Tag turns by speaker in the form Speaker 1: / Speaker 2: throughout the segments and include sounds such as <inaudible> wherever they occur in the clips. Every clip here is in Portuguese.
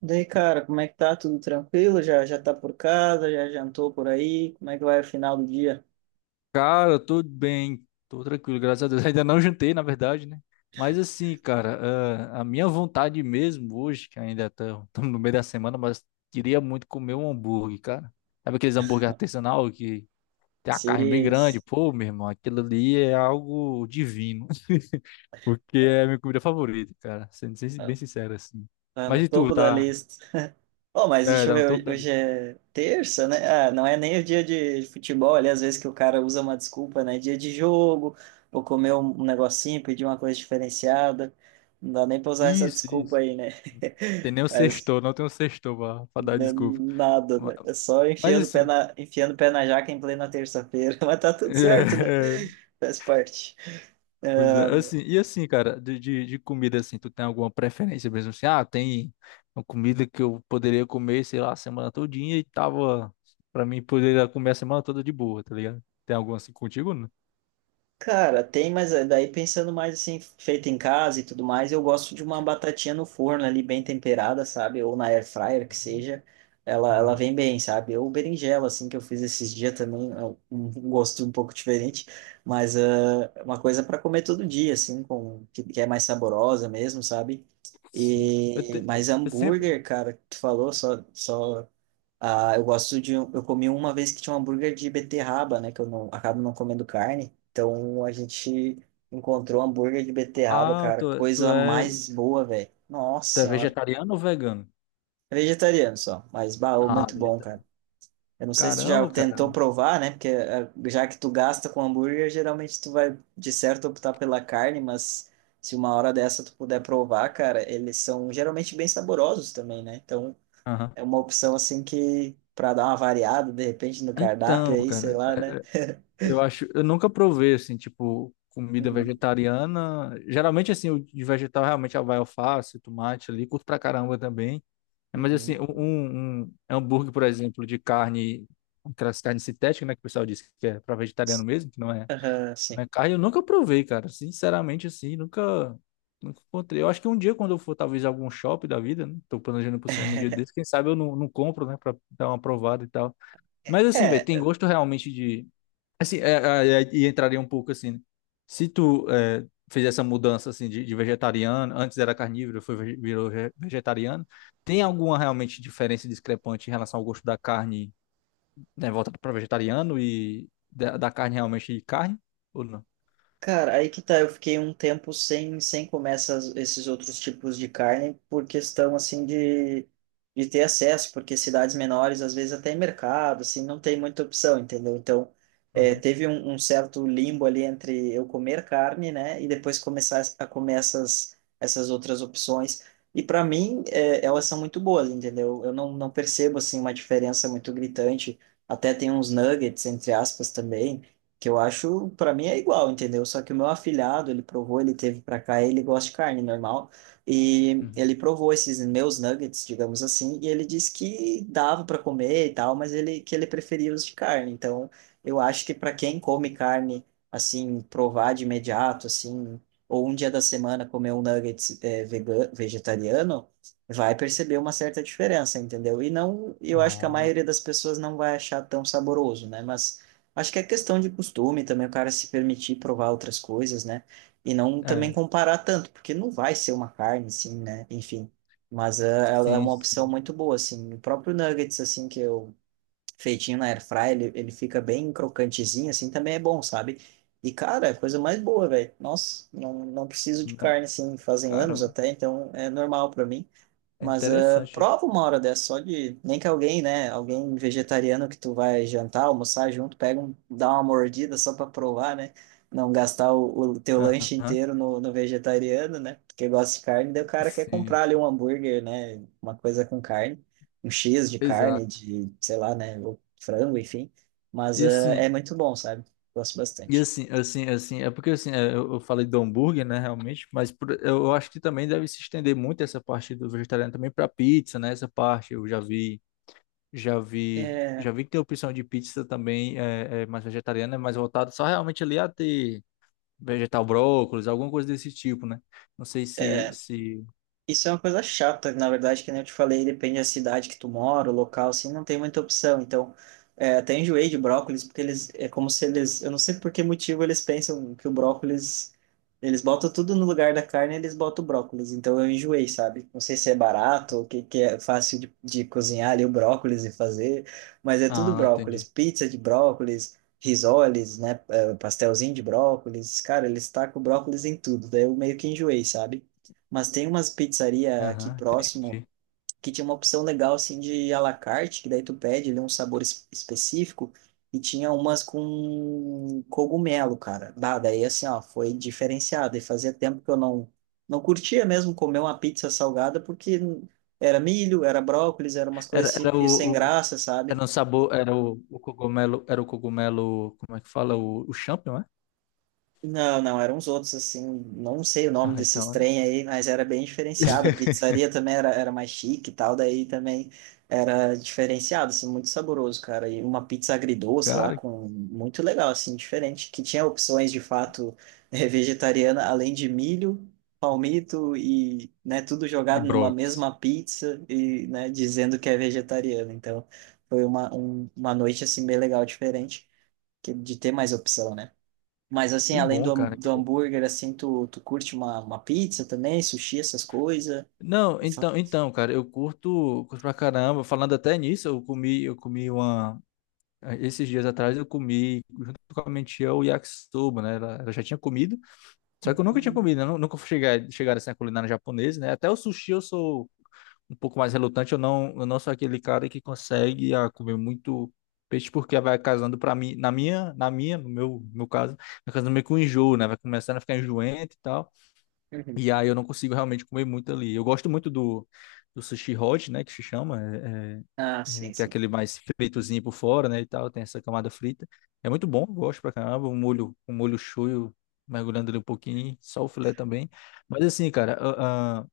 Speaker 1: Daí, cara, como é que tá? Tudo tranquilo? Já tá por casa? Já jantou por aí? Como é que vai o final do dia?
Speaker 2: Cara, tudo bem, tô tranquilo, graças a Deus. <laughs> Ainda não jantei, na verdade, né? Mas assim, cara, a minha vontade mesmo hoje, que ainda estamos no meio da semana, mas queria muito comer um hambúrguer, cara. Sabe aqueles hambúrguer artesanal que tem a carne bem
Speaker 1: Sim,
Speaker 2: grande? Pô, meu irmão, aquilo ali é algo divino, <laughs> porque é a minha comida favorita, cara, sendo
Speaker 1: tá
Speaker 2: bem sincero assim.
Speaker 1: tá
Speaker 2: Mas
Speaker 1: no
Speaker 2: e tu,
Speaker 1: topo da
Speaker 2: tá?
Speaker 1: lista. Oh, mas
Speaker 2: É,
Speaker 1: deixa eu
Speaker 2: tá no topo
Speaker 1: ver,
Speaker 2: da
Speaker 1: hoje
Speaker 2: lista.
Speaker 1: é terça, né? Ah, não é nem o dia de futebol, ali às vezes que o cara usa uma desculpa, né? Dia de jogo, vou comer um negocinho, pedir uma coisa diferenciada. Não dá nem pra usar essa
Speaker 2: Isso,
Speaker 1: desculpa
Speaker 2: isso.
Speaker 1: aí, né?
Speaker 2: Tem
Speaker 1: <laughs>
Speaker 2: nem o
Speaker 1: Mas
Speaker 2: sextou, não tem o sextou pra dar
Speaker 1: né,
Speaker 2: desculpa.
Speaker 1: nada,
Speaker 2: Ma-
Speaker 1: né? É só
Speaker 2: Mas
Speaker 1: enfiando o pé
Speaker 2: assim.
Speaker 1: na, enfiando o pé na jaca em plena terça-feira. <laughs> Mas tá tudo certo, né?
Speaker 2: É, <laughs>
Speaker 1: Faz parte.
Speaker 2: pois
Speaker 1: Ah,
Speaker 2: é, assim, e assim, cara, de comida, assim, tu tem alguma preferência mesmo, assim, tem uma comida que eu poderia comer, sei lá, a semana todinha e tava, pra mim, poderia comer a semana toda de boa, tá ligado? Tem alguma assim contigo, né?
Speaker 1: cara, tem, mas daí pensando mais assim, feita em casa e tudo mais, eu gosto de uma batatinha no forno ali, bem temperada, sabe? Ou na air fryer, que seja. Ela
Speaker 2: Hum,
Speaker 1: vem bem, sabe? Ou berinjela, assim, que eu fiz esses dias também, é um gosto um pouco diferente, mas ah, é uma coisa para comer todo dia, assim, com, que é mais saborosa mesmo, sabe?
Speaker 2: sim, eu,
Speaker 1: E,
Speaker 2: te-
Speaker 1: mas
Speaker 2: eu sempre,
Speaker 1: hambúrguer, cara, tu falou, só. Ah, eu gosto de. Eu comi uma vez que tinha um hambúrguer de beterraba, né? Que eu não, acabo não comendo carne. Então a gente encontrou hambúrguer de beterraba,
Speaker 2: ah,
Speaker 1: cara.
Speaker 2: tu, tu
Speaker 1: Coisa
Speaker 2: é,
Speaker 1: mais boa, velho. Nossa
Speaker 2: tu é
Speaker 1: senhora.
Speaker 2: vegetariano ou vegano?
Speaker 1: É vegetariano só, mas baú
Speaker 2: Ah,
Speaker 1: muito bom, cara.
Speaker 2: vegetariano,
Speaker 1: Eu não sei se tu já
Speaker 2: caramba,
Speaker 1: tentou
Speaker 2: caramba.
Speaker 1: provar, né? Porque já que tu gasta com hambúrguer, geralmente tu vai de certo optar pela carne, mas se uma hora dessa tu puder provar, cara, eles são geralmente bem saborosos também, né? Então
Speaker 2: Aham.
Speaker 1: é uma opção assim que para dar uma variada de repente no cardápio
Speaker 2: Então,
Speaker 1: aí, sei
Speaker 2: cara.
Speaker 1: lá, né?
Speaker 2: Eu acho, eu nunca provei assim, tipo, comida
Speaker 1: Uhum.
Speaker 2: vegetariana. Geralmente assim, o de vegetal realmente vai alface, tomate ali, curto pra caramba também. Mas assim,
Speaker 1: Uhum.
Speaker 2: um hambúrguer, por exemplo, de carne, aquelas carnes sintéticas, né, que o pessoal diz que é pra vegetariano mesmo, que não é,
Speaker 1: Aham, sim.
Speaker 2: não é carne, eu nunca provei, cara. Sinceramente assim, nunca encontrei. Eu acho que um dia quando eu for talvez a algum shopping da vida, né, tô planejando pro cinema um dia desse, quem
Speaker 1: <laughs>
Speaker 2: sabe eu não compro, né, pra dar uma provada e tal. Mas assim, velho,
Speaker 1: É,
Speaker 2: tem gosto realmente. Assim, e entraria um pouco assim, né? se tu é, fez essa mudança assim de vegetariano, antes era carnívoro, foi vege- virou ve- vegetariano, tem alguma realmente diferença discrepante em relação ao gosto da carne, né, voltada para vegetariano e da carne realmente de carne ou não?
Speaker 1: cara, aí que tá, eu fiquei um tempo sem, sem comer essas, esses outros tipos de carne por questão, assim, de ter acesso, porque cidades menores, às vezes até em mercado, assim, não tem muita opção, entendeu? Então, é,
Speaker 2: Aham,
Speaker 1: teve um, um certo limbo ali entre eu comer carne, né, e depois começar a comer essas, essas outras opções. E para mim, é, elas são muito boas, entendeu? Eu não, não percebo, assim, uma diferença muito gritante. Até tem uns nuggets, entre aspas, também, que eu acho, pra mim é igual, entendeu? Só que o meu afilhado, ele provou, ele teve pra cá, ele gosta de carne normal, e
Speaker 2: uhum.
Speaker 1: ele provou esses meus nuggets, digamos assim, e ele disse que dava pra comer e tal, mas ele que ele preferia os de carne. Então, eu acho que pra quem come carne, assim, provar de imediato, assim, ou um dia da semana comer um nugget é, vegano, vegetariano, vai perceber uma certa diferença, entendeu? E não, eu acho que a
Speaker 2: Oh,
Speaker 1: maioria das pessoas não vai achar tão saboroso, né? Mas acho que é questão de costume também, o cara se permitir provar outras coisas, né? E não também
Speaker 2: é.
Speaker 1: comparar tanto, porque não vai ser uma carne, assim, né? Enfim. Mas ela é
Speaker 2: Sim,
Speaker 1: uma opção
Speaker 2: sim.
Speaker 1: muito boa, assim. O próprio nuggets, assim, que eu feitinho na air fry, ele fica bem crocantezinho, assim, também é bom, sabe? E, cara, é a coisa mais boa, velho. Nossa, não, não preciso de
Speaker 2: Não,
Speaker 1: carne, assim, fazem anos
Speaker 2: caramba,
Speaker 1: até, então é normal pra mim.
Speaker 2: é
Speaker 1: Mas ah,
Speaker 2: interessante.
Speaker 1: prova uma hora dessa só de. Nem que alguém, né? Alguém vegetariano que tu vai jantar, almoçar junto, pega um, dá uma mordida só pra provar, né? Não gastar o teu lanche
Speaker 2: Aham,
Speaker 1: inteiro no, no vegetariano, né? Porque gosta de carne, daí o cara quer
Speaker 2: sim,
Speaker 1: comprar ali um hambúrguer, né? Uma coisa com carne, um X de carne,
Speaker 2: exato.
Speaker 1: de, sei lá, né? Ou frango, enfim. Mas
Speaker 2: E
Speaker 1: ah, é
Speaker 2: assim,
Speaker 1: muito bom, sabe? Gosto bastante.
Speaker 2: é porque assim, eu falei do hambúrguer, né, realmente, mas eu acho que também deve se estender muito essa parte do vegetariano também para pizza, né? Essa parte eu já vi, já vi,
Speaker 1: É,
Speaker 2: já vi que tem opção de pizza também é mais vegetariana, é mais voltada só realmente ali a ter vegetal brócolis, alguma coisa desse tipo, né? Não sei se...
Speaker 1: isso é uma coisa chata, na verdade, que nem eu te falei, depende da cidade que tu mora, o local, assim, não tem muita opção. Então, é, até enjoei de brócolis, porque eles, é como se eles, eu não sei por que motivo eles pensam que o brócolis, eles botam tudo no lugar da carne, eles botam o brócolis. Então, eu enjoei, sabe? Não sei se é barato, o que, que é fácil de cozinhar ali o brócolis e fazer, mas é tudo
Speaker 2: Ah,
Speaker 1: brócolis,
Speaker 2: entendi.
Speaker 1: pizza de brócolis, risoles, né, é, pastelzinho de brócolis. Cara, eles tacam brócolis em tudo, daí eu meio que enjoei, sabe? Mas tem umas pizzaria aqui
Speaker 2: Aham,
Speaker 1: próximo
Speaker 2: entendi.
Speaker 1: que tinha uma opção legal assim de à la carte, que daí tu pede ali um sabor específico e tinha umas com cogumelo, cara. Bah, daí assim, ó, foi diferenciado e fazia tempo que eu não não curtia mesmo comer uma pizza salgada porque era milho, era brócolis, era umas
Speaker 2: Era,
Speaker 1: coisas assim
Speaker 2: era
Speaker 1: meio sem graça,
Speaker 2: Era
Speaker 1: sabe?
Speaker 2: um sabor, era o cogumelo, era o cogumelo, como é que fala? O champignon, é?
Speaker 1: Não, não, eram uns outros assim, não sei o nome
Speaker 2: Ah,
Speaker 1: desses
Speaker 2: então.
Speaker 1: trem aí, mas era bem diferenciado. A
Speaker 2: <laughs>
Speaker 1: pizzaria também era, era mais chique e tal, daí também era diferenciado, assim, muito saboroso, cara. E uma pizza agridoce lá
Speaker 2: Cara,
Speaker 1: com muito legal, assim, diferente, que tinha opções de fato vegetariana, além de milho, palmito e, né, tudo
Speaker 2: que
Speaker 1: jogado numa
Speaker 2: brócolis.
Speaker 1: mesma pizza e, né, dizendo que é vegetariano. Então, foi uma, uma noite assim bem legal, diferente, que de ter mais opção, né? Mas assim,
Speaker 2: Que
Speaker 1: além do,
Speaker 2: bom, cara. Que
Speaker 1: do
Speaker 2: bom.
Speaker 1: hambúrguer, assim, tu, tu curte uma pizza também, sushi, essas coisas?
Speaker 2: Não, cara, curto pra caramba. Falando até nisso, eu comi uma. Esses dias atrás eu comi, junto com a minha tia, o yakisoba, né? Ela já tinha comido, só que eu nunca tinha
Speaker 1: Uhum.
Speaker 2: comido, né? Nunca fui chegar, assim, a culinária japonesa, né? Até o sushi eu sou um pouco mais relutante. Eu não sou aquele cara que consegue comer muito peixe porque vai casando para mim, na minha, no meu, no meu caso, vai casando meio com enjoo, né? Vai começando a ficar enjoente e tal.
Speaker 1: Uhum.
Speaker 2: E aí eu não consigo realmente comer muito ali. Eu gosto muito do sushi hot, né, que se chama,
Speaker 1: Ah, sim,
Speaker 2: que é
Speaker 1: sim.
Speaker 2: aquele mais fritozinho por fora, né, e tal, tem essa camada frita. É muito bom, eu gosto pra caramba, um molho shoyu mergulhando ali um pouquinho, só o filé também. Mas assim, cara,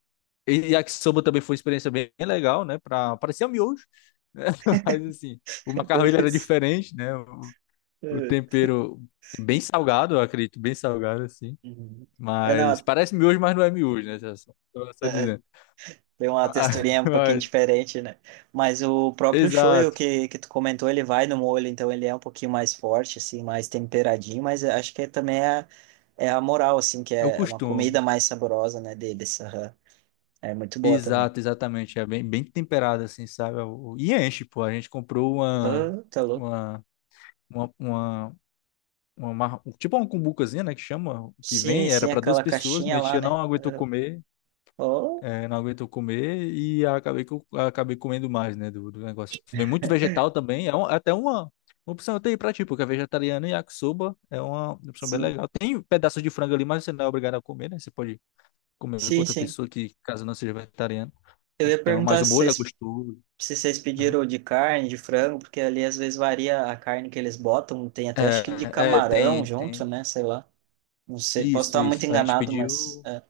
Speaker 2: e yakisoba também foi uma experiência bem legal, né? Parecia miojo, né? <laughs> Mas assim, o
Speaker 1: <laughs> É
Speaker 2: macarrão
Speaker 1: bem
Speaker 2: ele era
Speaker 1: isso.
Speaker 2: diferente, né? O
Speaker 1: É.
Speaker 2: tempero bem salgado, eu acredito, bem salgado, assim.
Speaker 1: Uhum. É,
Speaker 2: Mas
Speaker 1: não,
Speaker 2: parece miojo, mas não é miojo, né? Só dizendo.
Speaker 1: tem uma
Speaker 2: <laughs>
Speaker 1: texturinha um pouquinho
Speaker 2: Mas-
Speaker 1: diferente, né? Mas o próprio shoyu
Speaker 2: Exato.
Speaker 1: que tu comentou, ele vai no molho, então ele é um pouquinho mais forte, assim, mais temperadinho, mas eu acho que é também é, é a moral, assim, que
Speaker 2: É o
Speaker 1: é uma
Speaker 2: costume.
Speaker 1: comida mais saborosa, né, deles. Aham. É muito boa também.
Speaker 2: Exato, exatamente. É bem, bem temperado, assim, sabe? E enche, pô. A gente comprou
Speaker 1: Ah, tá louco.
Speaker 2: uma, uma, uma- tipo uma cumbucazinha, né, que chama, que
Speaker 1: Sim,
Speaker 2: vem, era
Speaker 1: sim,
Speaker 2: para duas
Speaker 1: aquela
Speaker 2: pessoas,
Speaker 1: caixinha
Speaker 2: minha
Speaker 1: lá,
Speaker 2: tia não
Speaker 1: né?
Speaker 2: aguentou
Speaker 1: Eu-
Speaker 2: comer,
Speaker 1: Oh,
Speaker 2: não aguentou comer e acabei, acabei comendo mais, né, do negócio. Vem muito vegetal também, é é até uma opção até aí pra ti, porque é vegetariano e yakisoba é uma opção bem
Speaker 1: sim.
Speaker 2: legal. Tem pedaços de frango ali, mas você não é obrigado a comer, né? Você pode comer com
Speaker 1: Sim,
Speaker 2: outra
Speaker 1: sim.
Speaker 2: pessoa que, caso não seja vegetariano.
Speaker 1: Eu ia
Speaker 2: Então, mas
Speaker 1: perguntar
Speaker 2: o
Speaker 1: se
Speaker 2: molho é
Speaker 1: vocês,
Speaker 2: gostoso.
Speaker 1: se vocês
Speaker 2: Aham.
Speaker 1: pediram de carne, de frango, porque ali às vezes varia a carne que eles botam. Tem até acho que de
Speaker 2: É, é,
Speaker 1: camarão
Speaker 2: tem,
Speaker 1: junto,
Speaker 2: tem.
Speaker 1: né? Sei lá. Não sei. Posso
Speaker 2: Isso,
Speaker 1: estar muito
Speaker 2: isso. A gente
Speaker 1: enganado, mas.
Speaker 2: pediu.
Speaker 1: É.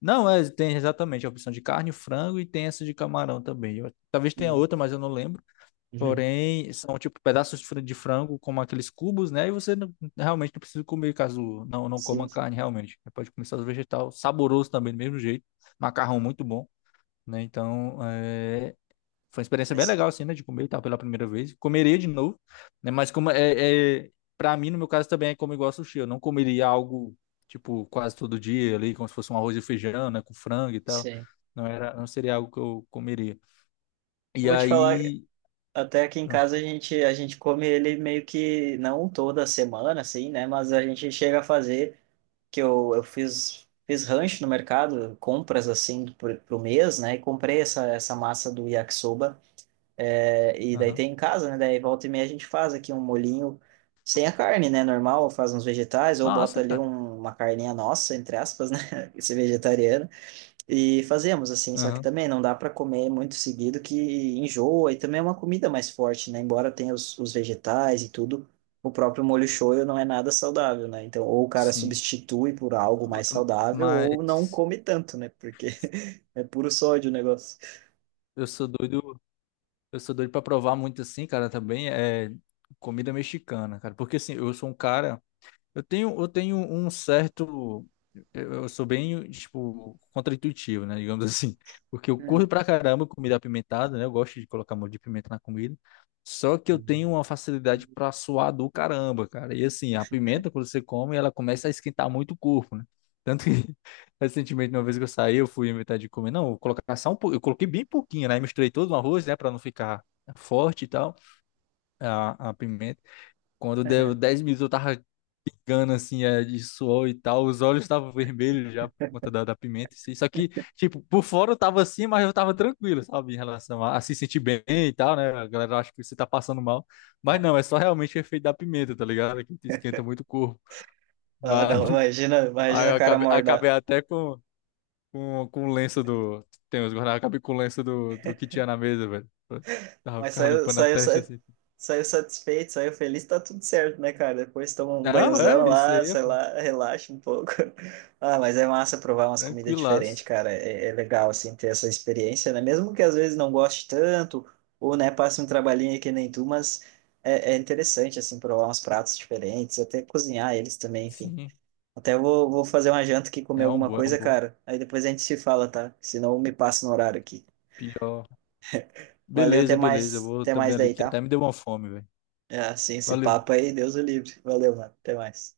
Speaker 2: Não, é, tem exatamente a opção de carne, frango e tem essa de camarão também. Talvez tenha
Speaker 1: Hum.
Speaker 2: outra, mas eu não lembro.
Speaker 1: Uhum.
Speaker 2: Porém, são tipo pedaços de de frango, como aqueles cubos, né? E você realmente não precisa comer caso não,
Speaker 1: <laughs>
Speaker 2: não
Speaker 1: Sim,
Speaker 2: coma carne, realmente. Você pode comer só os vegetal, saboroso também, do mesmo jeito. Macarrão muito bom, né? Então, foi uma experiência bem
Speaker 1: mas.
Speaker 2: legal, assim, né? De comer, e tal pela primeira vez. Comeria de novo, né? Mas como é... Pra mim, no meu caso, também é como igual sushi. Eu não comeria algo, tipo, quase todo dia ali, como se fosse um arroz e feijão, né? Com frango e tal.
Speaker 1: Sim.
Speaker 2: Não era, não seria algo que eu comeria.
Speaker 1: Eu
Speaker 2: E
Speaker 1: vou te falar,
Speaker 2: aí...
Speaker 1: até aqui em
Speaker 2: ah,
Speaker 1: casa a gente come ele meio que não toda semana, assim, né? Mas a gente chega a fazer. Que eu fiz, fiz rancho no mercado, compras assim pro, pro mês, né? E comprei essa, essa massa do yakisoba. É, e daí
Speaker 2: Aham.
Speaker 1: tem em casa, né? Daí volta e meia a gente faz aqui um molhinho sem a carne, né? Normal, faz uns vegetais ou bota
Speaker 2: Massa,
Speaker 1: ali
Speaker 2: cara.
Speaker 1: uma carninha nossa, entre aspas, né? <laughs> Esse vegetariano. E fazemos assim, só que
Speaker 2: Aham,
Speaker 1: também não dá para comer muito seguido que enjoa e também é uma comida mais forte, né? Embora tenha os vegetais e tudo, o próprio molho shoyu não é nada saudável, né? Então, ou o cara
Speaker 2: sim.
Speaker 1: substitui por algo mais saudável ou não
Speaker 2: Mas
Speaker 1: come tanto, né? Porque <laughs> é puro sódio o negócio.
Speaker 2: eu sou doido, eu sou doido pra provar muito assim, cara, também é comida mexicana, cara. Porque assim, eu sou um cara. Eu tenho um certo. Eu sou bem, tipo, contraintuitivo, né? Digamos <laughs> assim. Porque eu
Speaker 1: Hum.
Speaker 2: curto pra caramba comida apimentada, né? Eu gosto de colocar molho de pimenta na comida. Só que eu
Speaker 1: Uhum.
Speaker 2: tenho uma facilidade pra suar do caramba, cara. E assim, a pimenta, quando você come, ela começa a esquentar muito o corpo, né? Tanto que, <laughs> recentemente, uma vez que eu saí, eu fui inventar de comer. Não, eu colocar só um pouco. Eu coloquei bem pouquinho, né? Misturei todo no arroz, né? Pra não ficar forte e tal, a pimenta. Quando deu 10 minutos, eu tava gana, assim, de suor e tal. Os olhos estavam vermelhos já por conta da pimenta. Assim. Só que, tipo, por fora eu tava assim, mas eu tava tranquilo, sabe? Em relação a se sentir bem e tal, né? A galera acha que você tá passando mal. Mas não, é só realmente o efeito da pimenta, tá ligado? Que te esquenta muito o corpo.
Speaker 1: Ah,
Speaker 2: Mas
Speaker 1: não,
Speaker 2: <laughs>
Speaker 1: imagina,
Speaker 2: aí
Speaker 1: imagina o cara morda,
Speaker 2: acabei até com o lenço do. Tem os guardanapos, acabei com o lenço do que tinha na mesa, velho. Tava
Speaker 1: mas
Speaker 2: ficava
Speaker 1: saiu,
Speaker 2: limpando a
Speaker 1: saiu,
Speaker 2: testa assim.
Speaker 1: saiu satisfeito, saiu feliz, tá tudo certo, né, cara? Depois toma um
Speaker 2: Não,
Speaker 1: banhozão
Speaker 2: é, isso
Speaker 1: lá,
Speaker 2: aí, é,
Speaker 1: sei
Speaker 2: pô.
Speaker 1: lá, relaxa um pouco. <laughs> Ah, mas é massa provar umas comidas diferentes,
Speaker 2: Tranquilaço.
Speaker 1: cara. É, é legal, assim, ter essa experiência, né? Mesmo que às vezes não goste tanto, ou, né, passe um trabalhinho que nem tu, mas é, é interessante, assim, provar uns pratos diferentes, até cozinhar eles também, enfim.
Speaker 2: Sim,
Speaker 1: Até vou, vou fazer uma janta aqui, comer alguma
Speaker 2: é um
Speaker 1: coisa,
Speaker 2: bom.
Speaker 1: cara. Aí depois a gente se fala, tá? Senão eu me passo no horário aqui.
Speaker 2: Pior.
Speaker 1: Valeu,
Speaker 2: Beleza, beleza. Eu vou
Speaker 1: até
Speaker 2: também
Speaker 1: mais
Speaker 2: ali
Speaker 1: daí,
Speaker 2: que até
Speaker 1: tá?
Speaker 2: me deu uma fome, velho.
Speaker 1: É, assim, esse
Speaker 2: Valeu.
Speaker 1: papo aí, Deus o livre. Valeu, mano. Até mais.